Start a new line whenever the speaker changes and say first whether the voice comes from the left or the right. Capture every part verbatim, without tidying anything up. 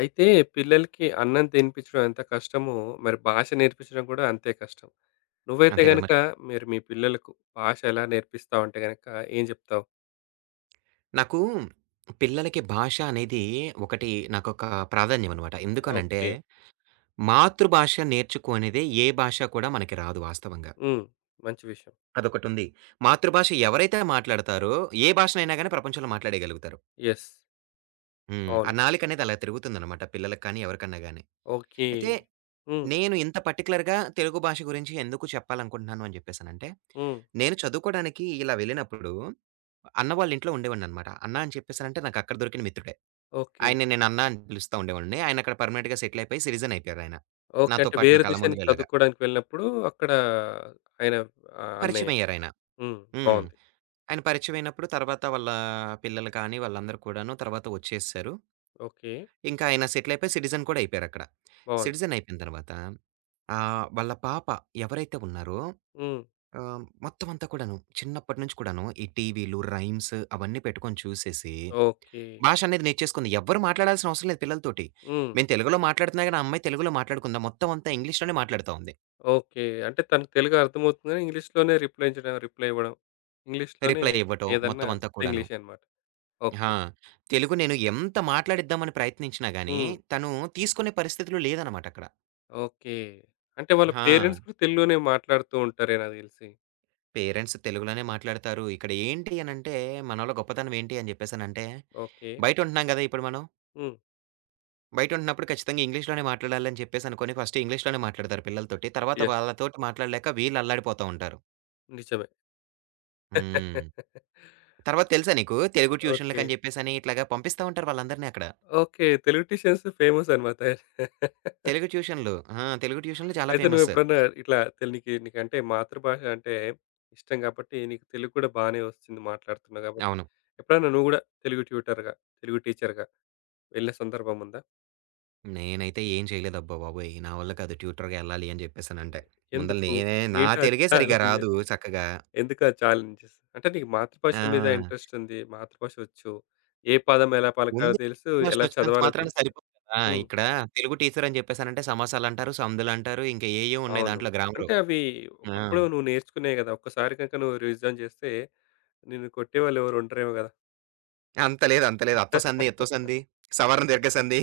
left: అయితే పిల్లలకి అన్నం తినిపించడం ఎంత కష్టమో, మరి భాష నేర్పించడం కూడా అంతే కష్టం. నువ్వైతే
right: అంతే కదా
left: గనక
right: మరి.
left: మీరు మీ పిల్లలకు భాష ఎలా నేర్పిస్తావంటే గనక ఏం చెప్తావు?
right: నాకు పిల్లలకి భాష అనేది ఒకటి నాకొక ప్రాధాన్యమనమాట. ఎందుకనంటే,
left: ఓకే.
right: మాతృభాష నేర్చుకునేదే ఏ భాష కూడా మనకి రాదు వాస్తవంగా.
left: హ్మ్. మంచి విషయం.
right: అదొకటుంది. మాతృభాష ఎవరైతే మాట్లాడతారో, ఏ భాషనైనా గాని ప్రపంచంలో మాట్లాడేయగలుగుతారు.
left: యెస్.
right: హ్మ్. ఆ
left: అవును.
right: నాలుకనేది అలా తిరుగుతుందనమాట పిల్లలకి కానీ, ఎవరికన్నా గాని.
left: ఓకే.
right: అయితే
left: హ్మ్.
right: నేను ఇంత పర్టిక్యులర్‌గా తెలుగు భాష గురించి ఎందుకు చెప్పాలనుకుంటున్నాను అని జెప్పేసనంటే,
left: హ్మ్.
right: నేను చదువుకోడానికి ఇలా వెళ్ళినప్పుడు అన్న వాళ్ళ ఇంట్లో ఉండేవాడిననమాట. అన్న అని చెప్పేసనంటే నాకక్కడ దొరికిన మిత్రుడే.
left: ఓకే.
right: ఆయన్ని నేను అన్నా అని పిలుస్తా ఉండేవాడిని. ఆయనక్కడ పర్మనెంట్‌గా సెటిల్ అయిపోయి సిటిజన్ అయిపోయారాయన.
left: ఓకే.
right: నాతో
left: అంటే
right: పాటు నా
left: వేరే
right: కళ్ళ
left: దేశానికి
right: ముందులే ఇలాగా.
left: చదువుకోవడానికి వెళ్ళినప్పుడు అక్కడ ఆయన ఆహ్, అన్నయ్య.
right: పరిచయమయ్యారాయన.
left: హ్మ్.
right: హ్మ్.
left: బావుంది.
right: ఆయన పరిచయమైనప్పుడు తర్వాత వాళ్ళ పిల్లలు కానీ, వాళ్ళందరూ కూడాను తర్వాత వచ్చేసేసారు.
left: ఓకే.
right: ఇంకా ఆయన సెటిల్ అయిపోయి సిటిజన్ కూడా అయిపోయారక్కడ.
left: బావుంది.
right: సిటిజన్ అయిపోయిన తర్వాత ఆహ్, వాళ్ళ పాప ఎవరైతే ఉన్నారో
left: హ్మ్.
right: ఆహ్, మొత్తం అంతా కూడాను చిన్నప్పటి నుంచి కూడాను ఈ టీవీలు, రైమ్స్ అవన్నీ పెట్టుకొని చూసేసి
left: ఓకే.
right: భాష అనేది నేర్చేసుకుంది. ఎవ్వరు మాట్లాడాల్సిన అవసరం లేదు పిల్లలతోటి.
left: హ్మ్.
right: మేము తెలుగులో మాట్లాడుతున్నా గాని, ఆ అమ్మాయి తెలుగులో మాట్లాడకుండా మొత్తం అంతా ఇంగ్లీష్‌లోనే మాట్లాడుతా ఉంది.
left: ఓకే. అంటే తనకు తెలుగు అర్థమవుతుంది గాని, ఇంగ్లీష్‌లోనే రిప్లై ఇచ్చడం రిప్లై ఇవ్వడం. ఇంగ్లీష్‌లోనే
right: రిప్లై ఇవ్వటం
left: ఏదన్నా
right: మొత్తం అంతా కూడాను.
left: ఇంగ్లీషే అన్నమాట. ఓకే.
right: ఆ! తెలుగు నేను ఎంత మాట్లాడిద్దామని ప్రయత్నించినా గాని,
left: హ్మ్.
right: తను తీసుకునే పరిస్థితులు లేదనమాట అక్కడ.
left: ఓకే. అంటే వాళ్ళ
right: ఆ!
left: పేరెంట్స్ కూడా తెలుగులోనే మాట్లాడుతూ ఉంటారే నాకు తెలిసి.
right: పేరెంట్స్ తెలుగులోనే మాట్లాడతారు. ఇక్కడ ఏంటి అనంటే, మనోళ్ళ గొప్పతనం ఏంటి అని చెప్పేసనంటే,
left: ఓకే.
right: బయట ఉంటున్నాం గదా! ఇప్పుడు మనం.
left: హ్మ్.
right: బయట ఉంటున్నప్పుడు ఖచ్చితంగా ఇంగ్లీష్‌లోనే మాట్లాడాలి అని చెప్పేసి అనుకోని, ఫస్ట్ ఇంగ్లీష్‌లోనే మాట్లాడతారు పిల్లలతోటి. తర్వాత
left: యెస్.
right: వాళ్ళతోటి మాట్లాడలేక వీళ్ళు అల్లాడిపోతా ఉంటారు.
left: నిజమే.
right: హ్మ్. తర్వాత తెలుసా నీకు? తెలుగు
left: ఓకే.
right: ట్యూషన్‌లకని జెప్పేసని ఇట్లాగా పంపిస్తా ఉంటారు వాళ్ళందరిని అక్కడ.
left: ఓకే. తెలుగు ట్యూషన్స్ ఫేమస్ అన్నమాట.
right: తెలుగు ట్యూషన్‌లు. ఆ! తెలుగు ట్యూషన్‌లు చాలా
left: అయితే
right: ఫేమస్.
left: నువ్వెప్పుడన్నా ఇట్లా తెల్ నీకి నీకంటే మాతృభాష అంటే ఇష్టం కాబట్టి, నీకు తెలుగు కూడా బానే వస్తుంది మాట్లాడుతున్నావు కాబట్టి,
right: అవును.
left: ఎప్పుడన్నా నువ్వు గూడా తెలుగు ట్యూటర్‌గా, తెలుగు టీచర్‌గా వెళ్ళే సందర్భముందా?
right: నేనైతే ఏం చేయలేదు అబ్బా బాబోయ్! నా వల్ల కాదు ట్యూటర్‌గా ఎళ్ళాలి అని జెప్పేసనంటే. ముందల
left: ఎందుకు?
right: నేనే నా
left: ఏంటా
right: తెలుగే సరిగ్గా
left: ఛాలెంజ్?
right: రాదు చక్కగా.
left: ఎందుకా ఛాలెంజెస్? అంటే నీకు మాతృభాష మీద
right: ఆ!
left: ఇంట్రెస్టుంది. మాతృభాష వచ్చు. ఏ పదం ఎలా పలకాలో
right: ఉంది.
left: తెలుసు. ఎలా
right: భాషనొచ్చినంత
left: చదవాలో
right: మాత్రాన
left: తెలుసు.
right: సరిపోదు కదా!
left: హ్మ్.
right: ఇక్కడ తెలుగు టీచర్ అని జెప్పేసనంటే సమాసాలంటారు, సందులంటారు ఇంకా ఏయేవో ఉన్నాయి
left: అవును.
right: దాంట్లో గ్రామరు.
left: అంటే అవి
right: ఆ!
left: ఒకప్పుడు నువ్వు నేర్చుకునేయి గదా! ఒక్కసారి గనుక నువ్వు రివిజన్ జేస్తే నిన్ను కొట్టేవాళ్ళు ఎవరు ఉండరేమో గదా!
right: అంత లేదు. అంత లేదు. అత్తో సంధి, ఇత్తో సంధి, సవర్ణ దీర్ఘ సంధి.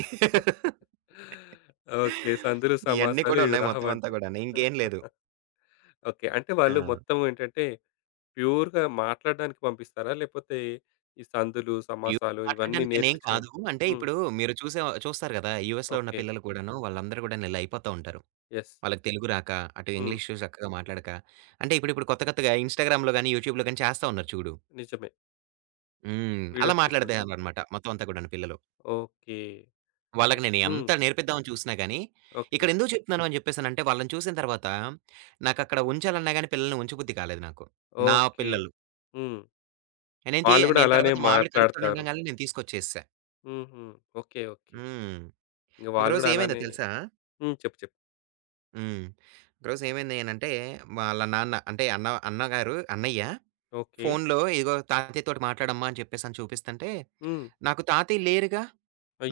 left: ఓకే. సందులు,
right: ఇయన్నీ
left: సమాసాలు
right: కూడా
left: ఇవి
right: ఉన్నాయి మొత్తం అంతా
left: రావంటూ.
right: గూడాను. ఇంకేం లేదు.
left: ఓకే. అంటే
right: ఆ!
left: వాళ్ళు మొత్తం ఏంటంటే ప్యూర్‌గా మాట్లాడడానికి పంపిస్తారా? లేపోతే ఈ సందులు,
right: ప్యూర్
left: సమాసాలు ఇవన్నీ
right: మాట్లాడడానికి అనేం కాదు.
left: నేర్పించడానికి.
right: అంటే
left: హ్మ్.
right: ఇప్పుడు మీరు చూసే చూస్తారు గదా! యూఎస్‌లో ఉన్న
left: ఓకే.
right: పిల్లలు కూడాను వాళ్ళందరూ గూడాను ఇలా అయిపోతా ఉంటారు.
left: యెస్.
right: వాళ్ళకి తెలుగు రాక, అటు
left: హ్మ్.
right: ఇంగ్లీషు చక్కగా మాట్లాడక అంటే ఇప్పుడిప్పుడు కొత్త కొత్తగా ఇన్‌స్టాగ్రామ్‌లో గాని, యూట్యూబ్‌లో గాని చేస్తా ఉన్నారు చూడు.
left: నిజమే.
right: హ్మ్. అలా
left: వీడియోస్ తీసుకుంటా.
right: మాట్లాడతారనమాట మొత్తం అంతా గూడాను పిల్లలు.
left: ఓకే.
right: వాళ్ళకి నేను
left: హ్మ్.
right: ఎంత నేర్పిద్దామని చూసినా గాని,
left: ఓకే.
right: ఇక్కడెందుకు చెప్తున్నాను అని చెప్పేసనంటే వాళ్ళని చూసిన తర్వాత నాకక్కడ ఉంచాలన్నా గాని పిల్లల్ని ఉంచబుద్ధి కాలేదు నాకు. నా
left: ఓకే.
right: పిల్లలు.
left: హ్మ్.
right: నేను తీ
left: వాళ్ళు గూడా
right: నేను
left: అలానే
right: తర్వాత మా ఆవిడ కడుపుతోని
left: మాట్లాడతారు.
right: ఉండంగానే నేను తీసుకొచ్చేసా.
left: హుహు. ఓకే. ఓకే.
right: హ్మ్.
left: ఇంగ వాళ్ళు
right: ఒకరోజు
left: గూడా
right: ఏమైందో
left: అలానే.
right: తెలుసా?
left: హ్మ్. చెప్పు. చెప్పు.
right: హ్మ్. ఒకరోజు ఏమైంది అనంటే, వాళ్ళ నాన్న అంటే అన్న అన్నగారు అన్నయ్య
left: ఓకే.
right: ఫోన్‌లో ఇదిగో తాతయ్యతోటి మాట్లాడమ్మా అని చెప్పేసని చూపిస్తంటే,
left: హ్మ్.
right: నాకు తాతయ్య లేరుగా,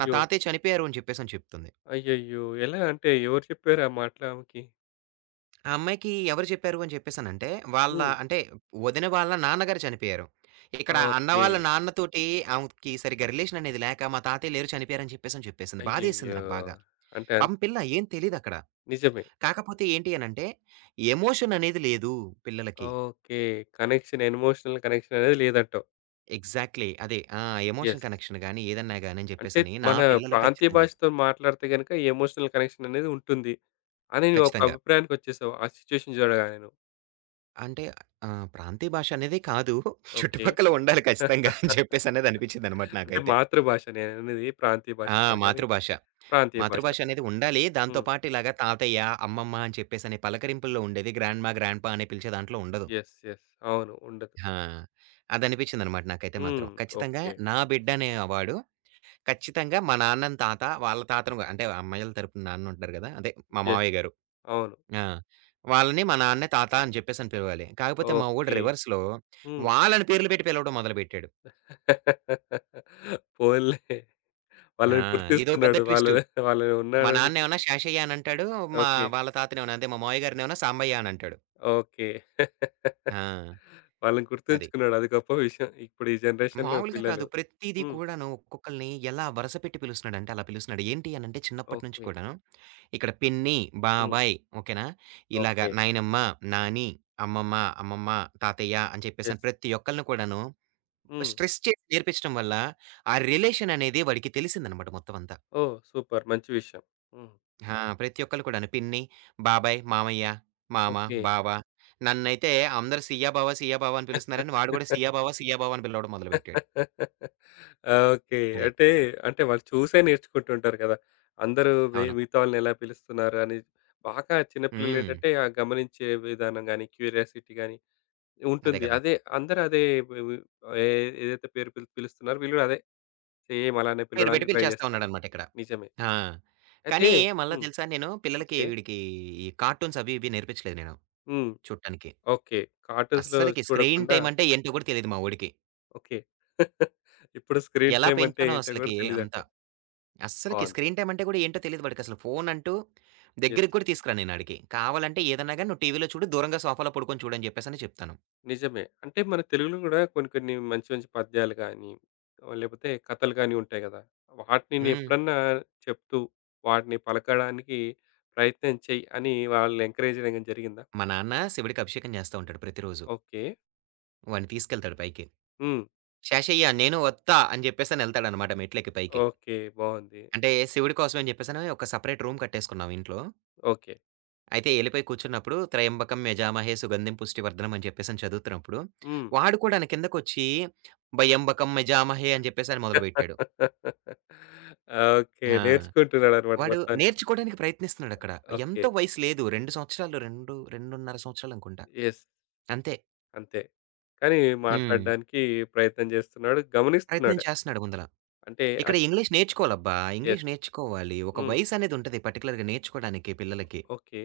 right: నా తాతయ్య చనిపోయారు అని చెప్పేసని చెప్తుంది.
left: అయ్యయ్యో! ఎలా అంటే ఎవరు చెప్పారు ఆ మాటలు ఆమెకి?
right: ఆ అమ్మాయికి ఎవరు చెప్పారు అని చెప్పేసనంటే, వాళ్ళ
left: హ్మ్.
right: అంటే వదిన వాళ్ళ నాన్నగారు చనిపోయారు. ఇక్కడ అన్న
left: ఓకే.
right: వాళ్ళ నాన్నతోటి ఆమెకి సరిగ్గా రిలేషన్ అనేది లేక, మా తాతయ్య లేరు చనిపోయారు అని చెప్పేసని చెప్పేసింది. బాధేసింది
left: అయ్యయ్యో!
right: నాకు బాగా.
left: అంటే అన్
right: పాపం పిల్ల ఏం తెలీదక్కడ.
left: నిజమే.
right: కాకపోతే ఏంటి అనంటే, ఎమోషన్ అనేది లేదు పిల్లలకి.
left: ఓకే. కనెక్షన్ ఎమోషనల్ కనెక్షన్ అనేది లేదంటావు.
right: ఎగ్జాక్ట్‌లీ. అదే. ఆ! Emotion
left: yes.
right: కనెక్షన్ గాని, ఏదన్నా గాని అని
left: అంటే
right: చెప్పేసని నా
left: మన
right: పిల్లలు
left: ప్రాంతీయ
right: ఖచ్చితంగా.
left: భాషతో మాట్లాడితే గనుక ఎమోషనల్ కనెక్షన్ అనేది ఉంటుంది. అని నువ్వు ఒక
right: ఖచ్చితంగా.
left: అభిప్రాయానికొచ్చేసావు. ఆ సిట్యుయేషన్ చూడగానే నువ్వు.
right: అంటే ఆహ్, ప్రాంతీయ భాష అనేది కాదు.
left: ఓకే.
right: చుట్టుపక్కల ఉండాలి ఖచ్చితంగా అని చెప్పేసనేది అనిపించిందనమాట
left: అంటే
right: నాకైతే.
left: మాతృభాష నేననేది ప్రాంతీయ భాష
right: ఆ!
left: కాదు గానీ,
right: మాతృభాష.
left: ప్రాంతీయ భాష.
right: మాతృభాష అనేది ఉండాలి. దాంతో
left: హ్మ్.
right: పాటు ఇలాగ తాతయ్య, అమ్మమ్మ అని చెప్పేసని పలకరింపుల్లో ఉండేది. గ్రాండ్‌మా, గ్రాండ్‌పా అని పిలిచే దాంట్లో ఉండదు.
left: యెస్. యెస్. అవును. ఉండదు.
right: ఆ! అదనిపించిందనమాట నాకైతే
left: హ్మ్.
right: మాత్రం. ఖచ్చితంగా.
left: ఓకే.
right: నా బిడ్డ అనేవాడు ఖచ్చితంగా మా నాన్నని తాత, వాళ్ళ తాతను గూడా అంటే అమ్మాయిల తరపున నాన్న ఉంటున్నారు గదా! అదే మా
left: యెస్.
right: మావయ్య గారు.
left: అవును.
right: ఆ! వాళ్ళని మా నాన్నే తాత అని చెప్పేసని పిలవాలి. కాకపోతే మా వోడు
left: ఓకే.
right: రివర్స్‌లో
left: హ్మ్.
right: వాళ్ళని పేర్లు పెట్టి పిలవడం మొదలుపెట్టాడు.
left: పోనీలే.
right: ఆ!
left: వాళ్ళని
right: ఇదో పెద్ద
left: గుర్తిస్తున్నాడు. వాళ్ళు
right: ట్విస్టు.
left: వాళ్ళు
right: మా
left: ఉన్నారని.
right: నాన్నేమన్నా శాషయ్య అనంటాడు. మా
left: ఓకే.
right: వాళ్ళ తాతనేమన్నా అదే మా మావయ్య గారినేమన్నా సాంబయ్య అనంటాడు.
left: ఓకే.
right: ఆ!
left: వాళ్ళని
right: అది.
left: గుర్తుంచుకున్నాడు. అది గొప్ప విషయం. ఇప్పుడు ఈ జనరేషన్‌లో
right: మామూలుగా కాదు.
left: పిల్లలు.
right: ప్రతీది
left: హ్మ్.
right: కూడాను ఒక్కొక్కళ్ళని ఎలా వరసపెట్టి పిలుస్తున్నాడంటే అలా పిలుస్తున్నాడు. ఏంటి అనంటే చిన్నప్పటి నుంచి
left: ఓకే.
right: కూడాను ఇక్కడ పిన్ని,
left: హ్మ్.
right: బాబాయ్ ఓకేనా? ఇలాగ
left: ఓకే.
right: నాయనమ్మ, నాని, అమ్మమ్మ, అమ్మమ్మ, తాతయ్య అని చెప్పేసని
left: యెస్.
right: ప్రతి ఒక్కళ్ళని కూడాను
left: హ్మ్.
right: స్ట్రెస్ చేసి నేర్పించడం వల్ల, ఆ రిలేషన్ అనేది వాడికి తెలిసిందనమాట మొత్తం అంతా.
left: ఓహ్! సూపర్. మంచి విషయం. హ్మ్.
right: ఆ! ప్రతి ఒక్కళ్ళు కూడాను పిన్ని, బాబాయ్, మామయ్య, మామ,
left: ఓకే.
right: బావ నన్నైతే అందరూ సియ్య బావ, సియ్య బావ అని పిలుస్తున్నారని వాడు కూడా సియ్య బావ, సియ్య బావ అని పిలవడం మొదలుపెట్టాడు.
left: ఓకే.
right: అది.
left: అంటే, అంటే వాళ్ళు చూసే నేర్చుకుంటుంటారు కదా! అందరూ మి
right: అవును.
left: మిగతా వాళ్ళని ఎలా పిలుస్తున్నారు అని బాగా చిన్న
right: హ్మ్.
left: పిల్లలేంటంటే, ఆ గమనించే విధానం గాని, క్యూరియాసిటీ గాని
right: అదే
left: ఉంటుంది.
right: కదా!
left: అదే అందరూ అదే వి వి ఏ ఏదైతే పేరు పిలు పిలుస్తున్నారో వీళ్ళు కూడా అదే సేమ్ అలానే
right: పేరు పెట్టి
left: పిలవడానికి ట్రై
right: పిలిచేస్తా
left: జేస్తా ఉంటా.
right: ఉన్నాడనమాట ఇక్కడ.
left: నిజమే.
right: ఆ!
left: అయితే
right: కానీ మళ్ళా
left: హ్మ్.
right: తెలుసా నేను పిల్లలకి
left: ఓకే.
right: వీడికి ఈ కార్టూన్స్ అవి ఇవి నేర్పించలేదు నేను
left: హ్మ్.
right: చూడటానికి.
left: ఓకే. కార్టూన్స్‌లో
right: అస్సలకి స్క్రీన్
left: చూడకుండా.
right: టైమ్ అంటే ఏంటో కూడా తెలీదు మా వోడికి.
left: ఓకే. ఇప్పుడు స్క్రీన్
right: ఎలా
left: టైమ్ అంటే
right: పెంచానో
left: ఏంటో గూడా
right: అసలకి అంతా.
left: తెలీదంటావు.
right: అస్సలకి
left: బావుంది.
right: స్క్రీన్ టైమ్ అంటే కూడా ఏంటో తెలీదు వాడికసలు. ఫోన్ అంటూ
left: యెస్.
right: దగ్గరికి కూడా తీసుకురాను నేను ఆడికి. కావాలంటే ఏదన్నా గాని నువ్వు టీవీలో చూడు, దూరంగా సోఫాలో పడుకొని చూడు అని చెప్పేసని చెప్తాను.
left: నిజమే. అంటే మన తెలుగులో గూడా కొన్ని కొన్ని మంచి మంచి పద్యాలు గానీ, లేపోతే కథలు గానీ ఉంటాయి గదా! వాటిని
right: హ్మ్.
left: నేనెప్పుడన్నా చెప్తూ, వాటిని పలకడానికి ప్రయత్నం చెయ్యి అని వాళ్ళు ఎంకరేజ్ జేయడం గాని జరిగిందా?
right: మా నాన్న శివుడికి అభిషేకం చేస్తా ఉంటాడు ప్రతిరోజు.
left: ఓకే.
right: వాడిని తీసుకెళ్తాడు పైకి.
left: హ్మ్.
right: "శేషయ్య నేను వత్తా" అని చెప్పేసని ఎళ్తాడనమాట మెట్లెక్కి పైకి.
left: ఓకే. బావుంది.
right: అంటే శివుడి కోసం అని చెప్పేసని ఒక సెపరేట్ రూమ్ కట్టేసుకున్నాం ఇంట్లో.
left: ఓకే.
right: అయితే ఎళ్ళిపోయి కూర్చున్నప్పుడు త్రయంబకం యజామహే సుగంధిం పుష్టివర్ధనం అని చెప్పేసని చదువుతున్నప్పుడు,
left: హ్మ్.
right: వాడు కూడాను కిందకొచ్చి భయంబకం యజామహే అని చెప్పేసని మొదలుపెట్టాడు.
left: ఓకే.
right: ఆ!
left: నేర్చుకుంటున్నాడనమాట
right: వాడు
left: మొత్తానికి.
right: నేర్చుకోవడానికి ప్రయత్నిస్తున్నాడక్కడ.
left: ఓకే.
right: ఎంతో వయసు లేదు. రెండు సంవత్సరాలు రెండు, రెండున్నర సంవత్సరాలు అనుకుంటా.
left: యెస్.
right: అంతే.
left: అంతే. కానీ
right: హ్మ్.
left: మాట్లాడడానికి ప్రయత్నం జేస్తున్నాడు.
right: ప్రయత్నం
left: గమనిస్తున్నాడు.
right: చేస్తున్నాడు ముందల.
left: అంటే
right: ఇక్కడ
left: అచ్
right: ఇంగ్లీష్ నేర్చుకోవాలబ్బా! English
left: yes.
right: నేర్చుకోవాలి. ఒక
left: హ్మ్.
right: వయసు అనేది ఉంటది పర్టిక్యులర్‌గా నేర్చుకోవడానికి పిల్లలకి.
left: ఓకే.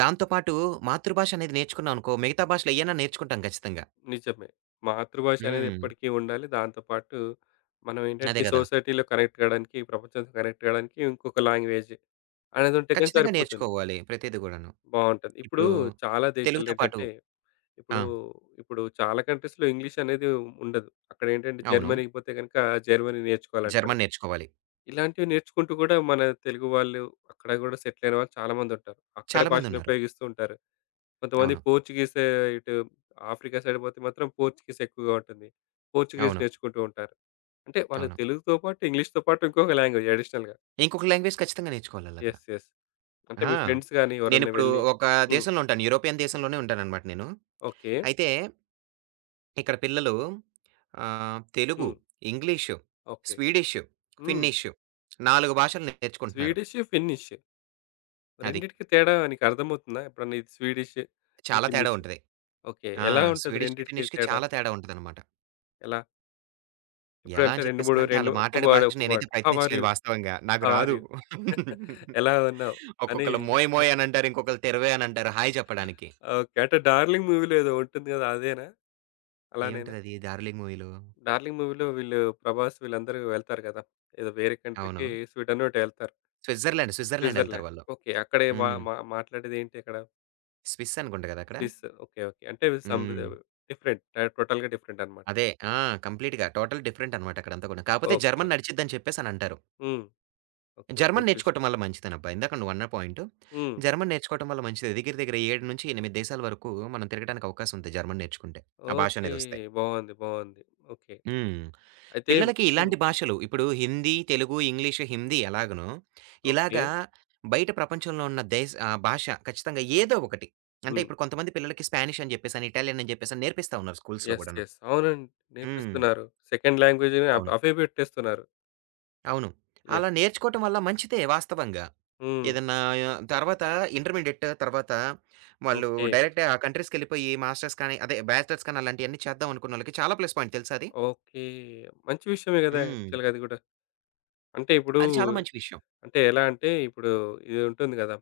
right: దాంతో పాటు మాతృభాష అనేది నేర్చుకున్నావనుకో, మిగతా భాషలు ఏయన్నా నేర్చుకుంటాం ఖచ్చితంగా.
left: నిజమే. మాతృభాష అనేది
right: హ్మ్.
left: ఎప్పటికీ ఉండాలి. దాంతో పాటు మనం
right: అదే
left: ఏంటంటే
right: గదా!
left: సొసైటీలో కనెక్ట్ కావడానికి, ప్రపంచంతో కనెక్ట్ కావడానికి ఇంకొక లాంగ్వేజ్ అనేది ఉంటే కానీ
right: ఖచ్చితంగా
left: సరిపోతుంది.
right: నేర్చుకోవాలి ప్రతీది గూడాను.
left: బావుంటది. ఇప్పుడు
right: ఇప్పుడు
left: చాలా దేశాల్లో
right: తెలుగుతో పాటు
left: ఏంటంటే
right: ఆ!
left: ఇప్పుడు, ఇప్పుడు చాలా కంట్రీస్‌లో ఇంగ్లీష్ అనేది ఉండదు. అక్కడేంటంటే
right: అవును.
left: జర్మనీకి పోతే గనుక జర్మనీ నేర్చుకోవాలంటారు.
right: జర్మన్ నేర్చుకోవాలి.
left: ఇలాంటివి నేర్చుకుంటూ కూడా మన తెలుగు వాళ్ళు అక్కడ కూడా సెటిల్ అయిన వాళ్ళు చాలామందుంటారు. అక్కడే
right: చాలా
left: భాషను
right: మందున్నారు.
left: ఉపయోగిస్తూ ఉంటారు. కొంతమంది
right: అవును.
left: పోర్చుగీస్ ఇటు ఆఫ్రికా సైడ్ పోతే మాత్రం పోర్చుగీస్ ఎక్కువగా ఉంటుంది. పోర్చుగీస్
right: అవును.
left: నేర్చుకుంటూ ఉంటారు. అంటే వాళ్ళకి
right: అవును.
left: తెలుగుతో పాటు ఇంగ్లీష్‌తో పాటు ఇంకొక లాంగ్వేజ్ అడిషనల్‌గా.
right: ఇంకొక లాంగ్వేజ్ ఖచ్చితంగా నేర్చుకోవాలాళ్ళక్కడ.
left: యెస్. యెస్. అంటే
right: ఆ!
left: మీ ఫ్రెండ్స్ గాని ఎవరన్నా
right: నేనిప్పుడు
left: వెళ్లి
right: ఒక
left: హ్మ్.
right: దేశంలో ఉంటాను. యూరోపియన్ దేశంలోనే ఉంటాననమాట నేను.
left: ఓకే.
right: అయితే ఇక్కడ పిల్లలు ఆహ్, తెలుగు,
left: హ్మ్.
right: English,
left: okay.
right: స్వీడిషు,
left: హ్మ్.
right: ఫిన్నిషు నాలుగు భాషలు నేర్చుకుంటున్నారు.
left: Swedish, Finnish.
right: అది.
left: రెండిటికి తేడా నీకర్థమవుతుందా? ఎప్పుడన్నా ఇది స్వీడిష్, ఇది
right: చాలా తేడా
left: ఫిన్నిష్.
right: ఉంటది.
left: ఓకే.
right: ఆ!
left: ఎలా ఉంటది
right: స్వీడిష్‌కి,
left: రెండిటికి
right: ఫిన్నిష్‌కి
left: తేడా?
right: చాలా తేడా ఉంటదనమాట.
left: ఎలా?
right: ఎలా
left: ఎప్పుడంటే
right: అని
left: రెండు, మూడు
right: చెప్పేసానంటే,
left: రెండు
right: ఆళ్ళు
left: ఒక్క
right: మాట్లాడే
left: వర్డ్,
right: భాష
left: ఒక్క
right: నేనైతే
left: వర్డ్. హౌ ఆర్
right: ప్రయత్నించలేదు
left: యూ?
right: వాస్తవంగా. నాకు
left: హౌ ఆర్
right: రాదు.
left: యూ? ఎలా ఉన్నావు? అని
right: ఒక్కొక్కళ్ళు మోయ్ మోయ్ అనంటారు. ఇంకొకళ్ళు తెరవే అనంటారు హాయ్ చెప్పడానికి.
left: ఓకే. అంటే 'డార్లింగ్' మూవీలో ఏదో ఉంటుంది గదా! అదేనా? అలానేనా?
right: ఏముంటదది 'డార్లింగ్' మూవీలో.
left: 'డార్లింగ్' మూవీలో వీళ్ళు 'ప్రభాస్' వీళ్ళందరూ వెళ్తారు గదా! ఏదో వేరే
right: అవును.
left: కంట్రీకి స్వీడనో ఎటో ఎళ్తారు.
right: స్విట్జర్లాండ్, స్విట్జర్లాండ్ ఎళ్తారు
left: స్విట్జర్లాండ్.
right: వాళ్ళు.
left: ఓకే. అక్కడే మా
right: హ్మ్.
left: మా మాట్లాడేదేంటి అక్కడ?
right: స్విస్ అనుకుంట గదా! అక్కడ.
left: స్విస్. ఓకే. ఓకే. అంటే సమ్
right: హ్మ్.
left: డిఫరెంట్. టోటల్‌గా డిఫరెంట్ అన్నమాట.
right: అదే. ఆ! కంప్లీట్‌గా టోటల్ డిఫరెంట్ అనమాట అక్కడంతా కూడా. కాపోతే
left: ఓకే.
right: జర్మన్ నడిచిద్దని చెప్పేసనంటారు.
left: హ్మ్. ఓకే.
right: జర్మన్
left: మంచి విషయం.
right: నేర్చుకోవటం వల్ల మంచిదనబ్బా. ఇందాక నువ్వన్న పాయింటు.
left: హ్మ్.
right: జర్మన్ నేర్చుకోవటం వల్ల మంచిది. దగ్గర దగ్గర ఏడు నుంచి ఎనిమిది దేశాల వరకు మనం తిరగటానికి అవకాశం ఉంది జర్మన్ నేర్చుకుంటే. ఆ భాష
left: ఓకే.
right: అనేదొస్తే.
left: బావుంది. బావుంది. ఓకే.
right: హ్మ్.
left: అయితే
right: పిల్లలకి
left: హ్మ్.
right: ఇలాంటి భాషలు ఇప్పుడు హిందీ, తెలుగు, ఇంగ్లీషు, హిందీ ఎలాగనో,
left: ఓకే.
right: ఇలాగా బయట ప్రపంచంలో ఉన్న దేశ్ ఆహ్, భాష ఖచ్చితంగా ఏదో ఒకటి. అంటే
left: హ్మ్.
right: ఇప్పుడు కొంతమంది పిల్లలకి స్పానిష్ అని చెప్పేసని, ఇటాలియన్ అని చెప్పేసని నేర్పిస్తా ఉన్నారు స్కూల్స్‌లో
left: యెస్.
right: కూడాను.
left: యెస్. అవునండి.
right: హ్మ్.
left: నేర్పిస్తున్నారు. సెకండ్ లాంగ్వేజ్ అవ్
right: అవును.
left: అవే పెట్టేస్తున్నారు.
right: అవును. అలా
left: యెస్.
right: నేర్చుకోవటం వల్ల మంచిదే వాస్తవంగా.
left: హ్మ్.
right: ఏదన్నా తర్వాత ఇంటర్మీడియేట్ తర్వాత వాళ్ళు
left: ఓకే.
right: డైరెక్టే ఆ కంట్రీస్‌కెళ్ళిపోయి మాస్టర్స్ కానీ, అదే బ్యాచిలర్స్ కానీ అలాంటియన్నీ చేద్దాం అనుకున్నోళ్ళకి చాలా ప్లస్ పాయింట్ తెలుసా అది?
left: ఓకే. మంచి విషయమే గదా!
right: హ్మ్.
left: యాక్చువల్‌గా అది గూడా. అంటే ఇప్పుడు
right: అది చాలా మంచి విషయం.
left: అంటే ఎలా అంటే ఇప్పుడు ఇది ఉంటుంది గదా!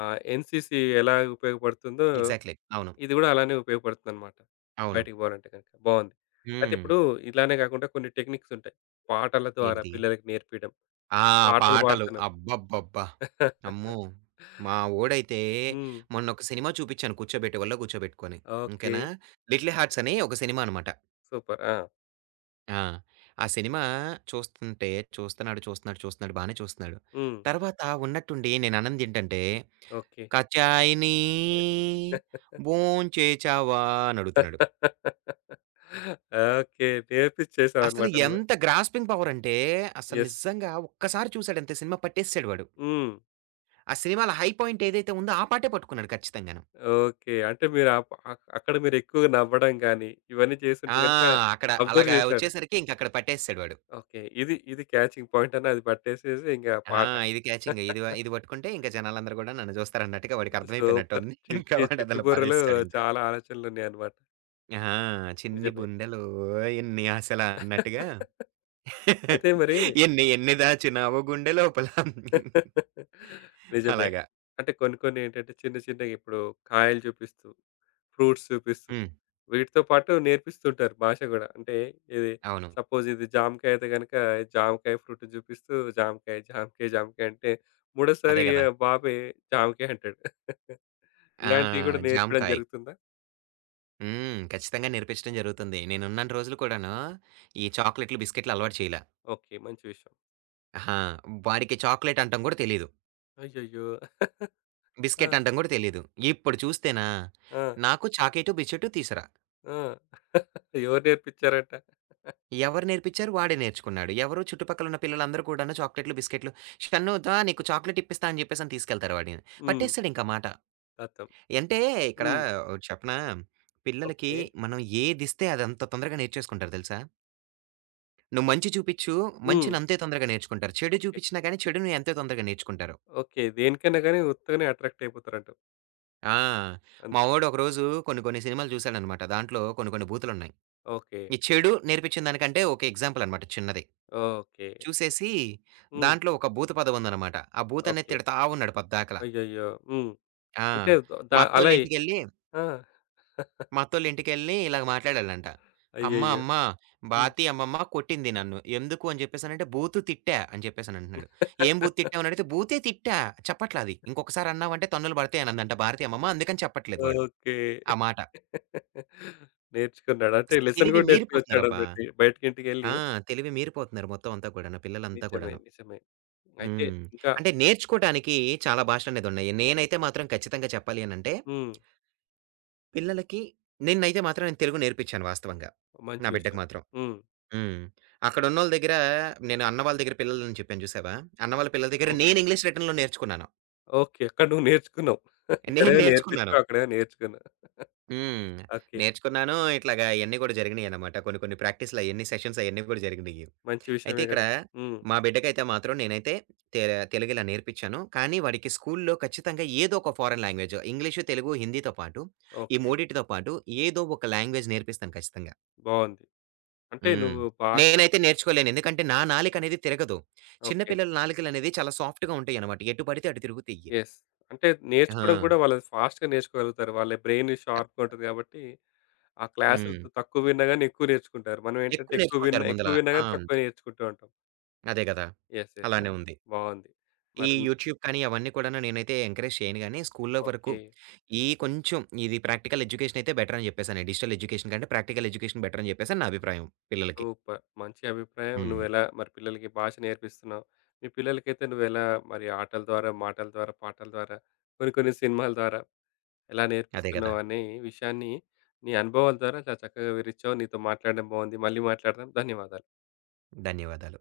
left: ఆహ్, ఎన్‌సీసీ ఎలా ఉపయోగపడుతుందో
right: ఎగ్జాక్ట్‌లీ. అవును.
left: ఇది గూడా అలానే ఉపయోగపడుతుందన్నమాట.
right: అవును.
left: బయటికి పోవాలంటే గనుక. బావుంది. అయితే
right: హ్మ్.
left: ఇప్పుడు ఇలానే గాకుండా కొన్ని టెక్నిక్స్ ఉంటాయి. పాటల ద్వారా
right: ఏంటిది?
left: పిల్లలకి నేర్పియడం.
right: ఆ!
left: పాటలు
right: పాటలు.
left: పాడుతున్నాం.
right: అబ్బబ్బబ్బా! అమ్మో! మా వోడైతే
left: హ్మ్.
right: మొన్నొక సినిమా చూపించాను కూర్చోబెట్టేవాళ్ళో కూర్చోబెట్టుకొని.
left: ఓకే.
right: ఓకేనా? 'లిటిల్ హార్ట్స్' అని ఒక సినిమా అనమాట.
left: సూపర్. ఆ!
right: ఆ! ఆ సినిమా చూస్తుంటే చూస్తున్నాడు, చూస్తున్నాడు, చూస్తున్నాడు బానే చూస్తున్నాడు.
left: హ్మ్.
right: తర్వాత ఉన్నట్టుండి నేనన్నదేంటంటే,
left: ఓకే.
right: "కచాయిని భోంచేచావా" అనడుగుతున్నాడు.
left: ఓకే. నేర్పిచ్చేసావన్నమాట
right: అసలు
left: నువ్వు.
right: ఎంత గ్రాస్పింగ్ పవరంటే అసలు
left: యెస్.
right: నిజంగా ఒక్కసారి చూసాడంతే సినిమా పట్టేసేసాడు వాడు.
left: హ్మ్.
right: ఆ సినిమాలో హై పాయింట్ ఏదైతే ఉందో ఆ పాటే పట్టుకున్నాడు ఖచ్చితంగాను.
left: ఓకే. అంటే మీరు అప్ అక్ అక్కడ మీరెక్కువగా నవ్వడం గాని, ఇవన్నీ చేసుంటే
right: ఆ!
left: గనుక
right: అక్కడ
left: అబ్జర్వ్
right: అలాగా
left: చేశాడు.
right: వచ్చేసరికి ఇంకక్కడ పట్టేసేసాడు వాడు.
left: ఓకే. ఇది ఇది క్యాచింగ్ పాయింట్ అని అది పట్టేసేసి ఇంగ
right: ఆ!
left: పాట.
right: ఇది క్యాచింగ్ ఇది వ ఇది పట్టుకుంటే ఇంక జనాలందరూ కూడా నన్ను చూస్తారన్నట్టుగా
left: సూపర్.
right: వాడికర్థమైపోయినట్టుంది. ఇంకా
left: చిట్టి చిట్టి
right: వాడదలా
left: బుర్రలో
right: పాడేసేసాడింక.
left: చాలా ఆలోచనలున్నాయన్నమాట.
right: ఆ! చిన్ని
left: నిజమే.
right: బుండెలోయ్ ఎన్ని ఆశలా అన్నట్టుగా
left: అయితే మరి
right: ఎన్ని ఎన్ని దాచినావో గుండె లోపల
left: నిజమే.
right: అలాగా.
left: అంటే కొన్ని కొన్ని ఏంటంటే చిన్న చిన్నగా ఇప్పుడు కాయలు చూపిస్తూ, ఫ్రూట్స్ చూపిస్తూ,
right: హ్మ్.
left: వీటితో పాటు నేర్పిస్తుంటారు భాష గూడా. అంటే ఇది
right: అవును.
left: సపోజ్ ఇది జామకాయ అయితే గనక జామకాయ ఫ్రూట్ చూపిస్తూ జామకాయ, జామకాయ, జామకాయ అంటే
right: అదే
left: మూడోసారి
right: గదా!
left: ఆ బాబే జామకాయ అంటాడు.
right: ఆ!
left: ఇలాంటివి గూడా నేర్పడం
right: జామకాయ.
left: జరుగుతుందా?
right: హ్మ్. ఖచ్చితంగా నేర్పించడం జరుగుతుంది. నేనున్నన్ని రోజులు కూడాను ఈ చాక్లెట్లు, బిస్కెట్లు అలవాటు చేయలా.
left: ఓకే. మంచి విషయం.
right: ఆహా! వాడికి చాక్లెట్ అంటం గూడా తెలీదు.
left: అయ్యయ్యో! ఆ!
right: బిస్కెట్ అంటం గూడా తెలీదు. ఇప్పుడు చూస్తేనా
left: ఆ!
right: నాకు చాకేటు, బిస్కెటు తీసురా.
left: ఆ! ఎవరు నేర్పించారట?
right: ఎవరు నేర్పించారు? వాడే నేర్చుకున్నాడు. ఎవరు చుట్టుపక్కలున్న పిల్లలందరూ కూడాను చాక్లెట్లు, బిస్కెట్లు "షన్ను దా నీకు చాక్లెట్ ఇప్పిస్తా" అని చెప్పేసని తీసుకెళ్తారు వాడిని.
left: హ్మ్.
right: పట్టేస్తాడు ఇంక మాట.
left: ఖతం.
right: అంటే ఇక్కడ
left: హ్మ్.
right: ఒకటి చెప్పనా? పిల్లలకి
left: ఓకే.
right: మనం ఏదిస్తే అది అంత తొందరగా నేర్చేసుకుంటారు తెలుసా? నువ్వు మంచి చూపిచ్చు,
left: హ్మ్.
right: మంచిని అంతే తొందరగా నేర్చుకుంటారు. చెడు
left: ఓకే.
right: చూపించినా గాని చెడుని అంతే తొందరగా నేర్చుకుంటారు.
left: ఓకే. దేనికైనా గాని ఉత్తగానే అట్రాక్ట్ అయిపోతారంటావు.
right: ఆ! మా
left: అంతే.
right: వోడు ఒకరోజు కొన్ని కొన్ని సినిమాలు చూసాడనమాట. దాంట్లో కొన్ని కొన్ని బూతులున్నాయి.
left: ఓకే.
right: ఈ చెడు నేర్పించిన దానికంటే ఒక ఎగ్జాంపుల్ అనమాట చిన్నది.
left: ఓకే.
right: చూసేసి
left: హ్మ్.
right: దాంట్లో ఒక బూత పదముందనమాట. ఆ బూతనేది
left: ఓకే.
right: తిడతా ఉన్నాడు పద్దాకల.
left: అయ్యయ్యో! హ్మ్.
right: ఆ!
left: అంటే ద ద
right: మా
left: అలా ఎ
right: అత్తోళ్ళింటికెళ్ళి,
left: ఆ!
right: మా అత్తోళ్ళింటికెళ్ళి ఇలాగ మాట్లాడాలంట. "అమ్మ,
left: అయ్యయ్యో!
right: అమ్మ
left: హ్మ్.
right: బాతి అమ్మమ్మ కొట్టింది నన్ను. ఎందుకు" అని చెప్పేసనంటే, "బూతు తిట్టా" అని చెప్పేసనంటున్నాడు. "ఏం బూతు తిట్టావు" అని అడిగితే, "బూతే తిట్టా. చెప్పట్లా అది. ఇంకొకసారి అన్నావంటే తన్నులు పడతాయి" అనందంట భారతి అమ్మమ్మ. అందుకని చెప్పట్లేదు వాడు
left: ఓకే.
right: ఆ మాట.
left: నేర్చుకున్నాడు. అంటే
right: అసలు
left: లెసన్
right: తెలివి
left: గూడా
right: మీరిపోతున్నారబ్బా!
left: నేర్చుకొనొచ్చాడన్నట్టు. బయటికింటికెళ్ళి
right: ఆ! తెలివి మీరిపోతున్నారు మొత్తం అంతా కూడాను. పిల్లలంతా
left: నిజమే.
right: కూడాను.
left: నిజమే. అయితే
right: హ్మ్.
left: ఇంకా
right: అంటే నేర్చుకోటానికి చాలా భాషలనేదున్నాయి. నేనైతే మాత్రం ఖచ్చితంగా చెప్పాలి అనంటే,
left: హ్మ్.
right: పిల్లలకి నిన్నైతే మాత్రం నేను తెలుగు నేర్పిచ్చాను వాస్తవంగా.
left: మంచి
right: నా బిడ్డకి
left: విషయం.
right: మాత్రం.
left: హ్మ్.
right: హ్మ్. అక్కడున్నోళ్ళ దగ్గర నేను అన్న వాళ్ళ దగ్గర పిల్లలని చెప్పాను చూసావా? అన్న వాళ్ళ పిల్లల దగ్గర నేను
left: ఓకే.
right: ఇంగ్లీష్ రిటన్‌లో నేర్చుకున్నాను.
left: ఓకే. అక్కడ నువ్వు నేర్చుకున్నావు.
right: నేను
left: ఇక్కడేమో
right: నేర్చుకున్నాను.
left: నేర్పించావు. అక్కడేమో నేర్చుకున్నావు.
right: హ్మ్.
left: ఓకే.
right: నేర్చుకున్నాను. ఇట్లాగా అయన్నీ కూడా జరిగినియనమాట. కొన్ని కొన్ని ప్రాక్టీస్‌లయన్నీ సెషన్స్ అయన్నీ కూడా జరిగినియి.
left: మంచి
right: అయితే
left: విషయమే
right: ఇక్కడ
left: గదా! హ్మ్.
right: మా బిడ్డకైతే మాత్రం నేనైతే తె తెలుగు ఇలా నేర్పించాను. కానీ వాడికి స్కూల్‌లో ఖచ్చితంగా ఏదో ఒక ఫారెన్ లాంగ్వేజ్ ఇంగ్లీషు, తెలుగు, హిందీతో పాటు ఈ
left: ఓకే.
right: మూడిటితో పాటు ఏదో ఒక లాంగ్వేజ్ నేర్పిస్తాను ఖచ్చితంగా.
left: బావుంది. అంటే
right: హ్మ్.
left: నువ్వు భాష
right: నేనైతే నేర్చుకోలేను. ఎందుకంటే నా నాలుక అనేది తిరగదు. చిన్న
left: ఓకే.
right: పిల్లల నాలుకలనేవి చాలా సాఫ్ట్‌గా ఉంటాయన్నమాట. ఎటు పడితే అటు తిరుగుతాయి.
left: యెస్. అంటే
right: ఆ!
left: నేర్చుకోవడం కూడా వాళ్ళు ఫాస్ట్‌గా నేర్చుకోగలుగుతారు. వాళ్ళ బ్రెయిన్ షార్ప్‌గా ఉంటది కాబట్టి, ఆ క్లాసులు త
right: హ్మ్.
left: తక్కువ విన్నా గాని ఎక్కువ నేర్చుకుంటారు. మనం ఏంటంటే
right: ఎక్కువ
left: ఎక్కువ విన్నా
right: నేర్చుకుంటారు ముందల.
left: ఎక్కువ విన్నా
right: ఆ!
left: గాని తక్కువ నేర్చుకుంటూ ఉంటాం.
right: అదే గదా!
left: యెస్. యెస్. ఆ!
right: అలానే ఉంది.
left: బావుంది.
right: ఈ
left: మరి న్-
right: యూట్యూబ్ కానీ అవన్నీ కూడాను నేనైతే ఎంకరేజ్ చేయను గానీ, స్కూల్లో వరకు
left: ఓకే.
right: ఈ కొంచెం ఇది ప్రాక్టికల్ ఎడ్యుకేషన్ అయితే బెటర్ అని చెప్పేసని. డిజిటల్ ఎడ్యుకేషన్ కంటే ప్రాక్టికల్ ఎడ్యుకేషన్ బెటర్ అని చెప్పేసని నా అభిప్రాయం పిల్లలకి.
left: సూపర్. మంచి అభిప్రాయం.
right: హ్మ్.
left: నువ్వెలా మరి పిల్లలకి భాష నేర్పిస్తున్నావు. మీ పిల్లలకైతే నువ్వెలా మరి ఆటల ద్వారా, మాటల ద్వారా, పాటల ద్వారా, కొన్ని కొన్ని సినిమాల ద్వారా ఎలా
right: అదే గదా!
left: నేర్పిస్తున్నావు అనే విషయాన్ని నీ అనుభవాల ద్వారా చాలా చక్కగా వివరించావు. నీతో మాట్లాడడం బాగుంది. మళ్ళీ మాట్లాడదాం. ధన్యవాదాలు.
right: ధన్యవాదాలు.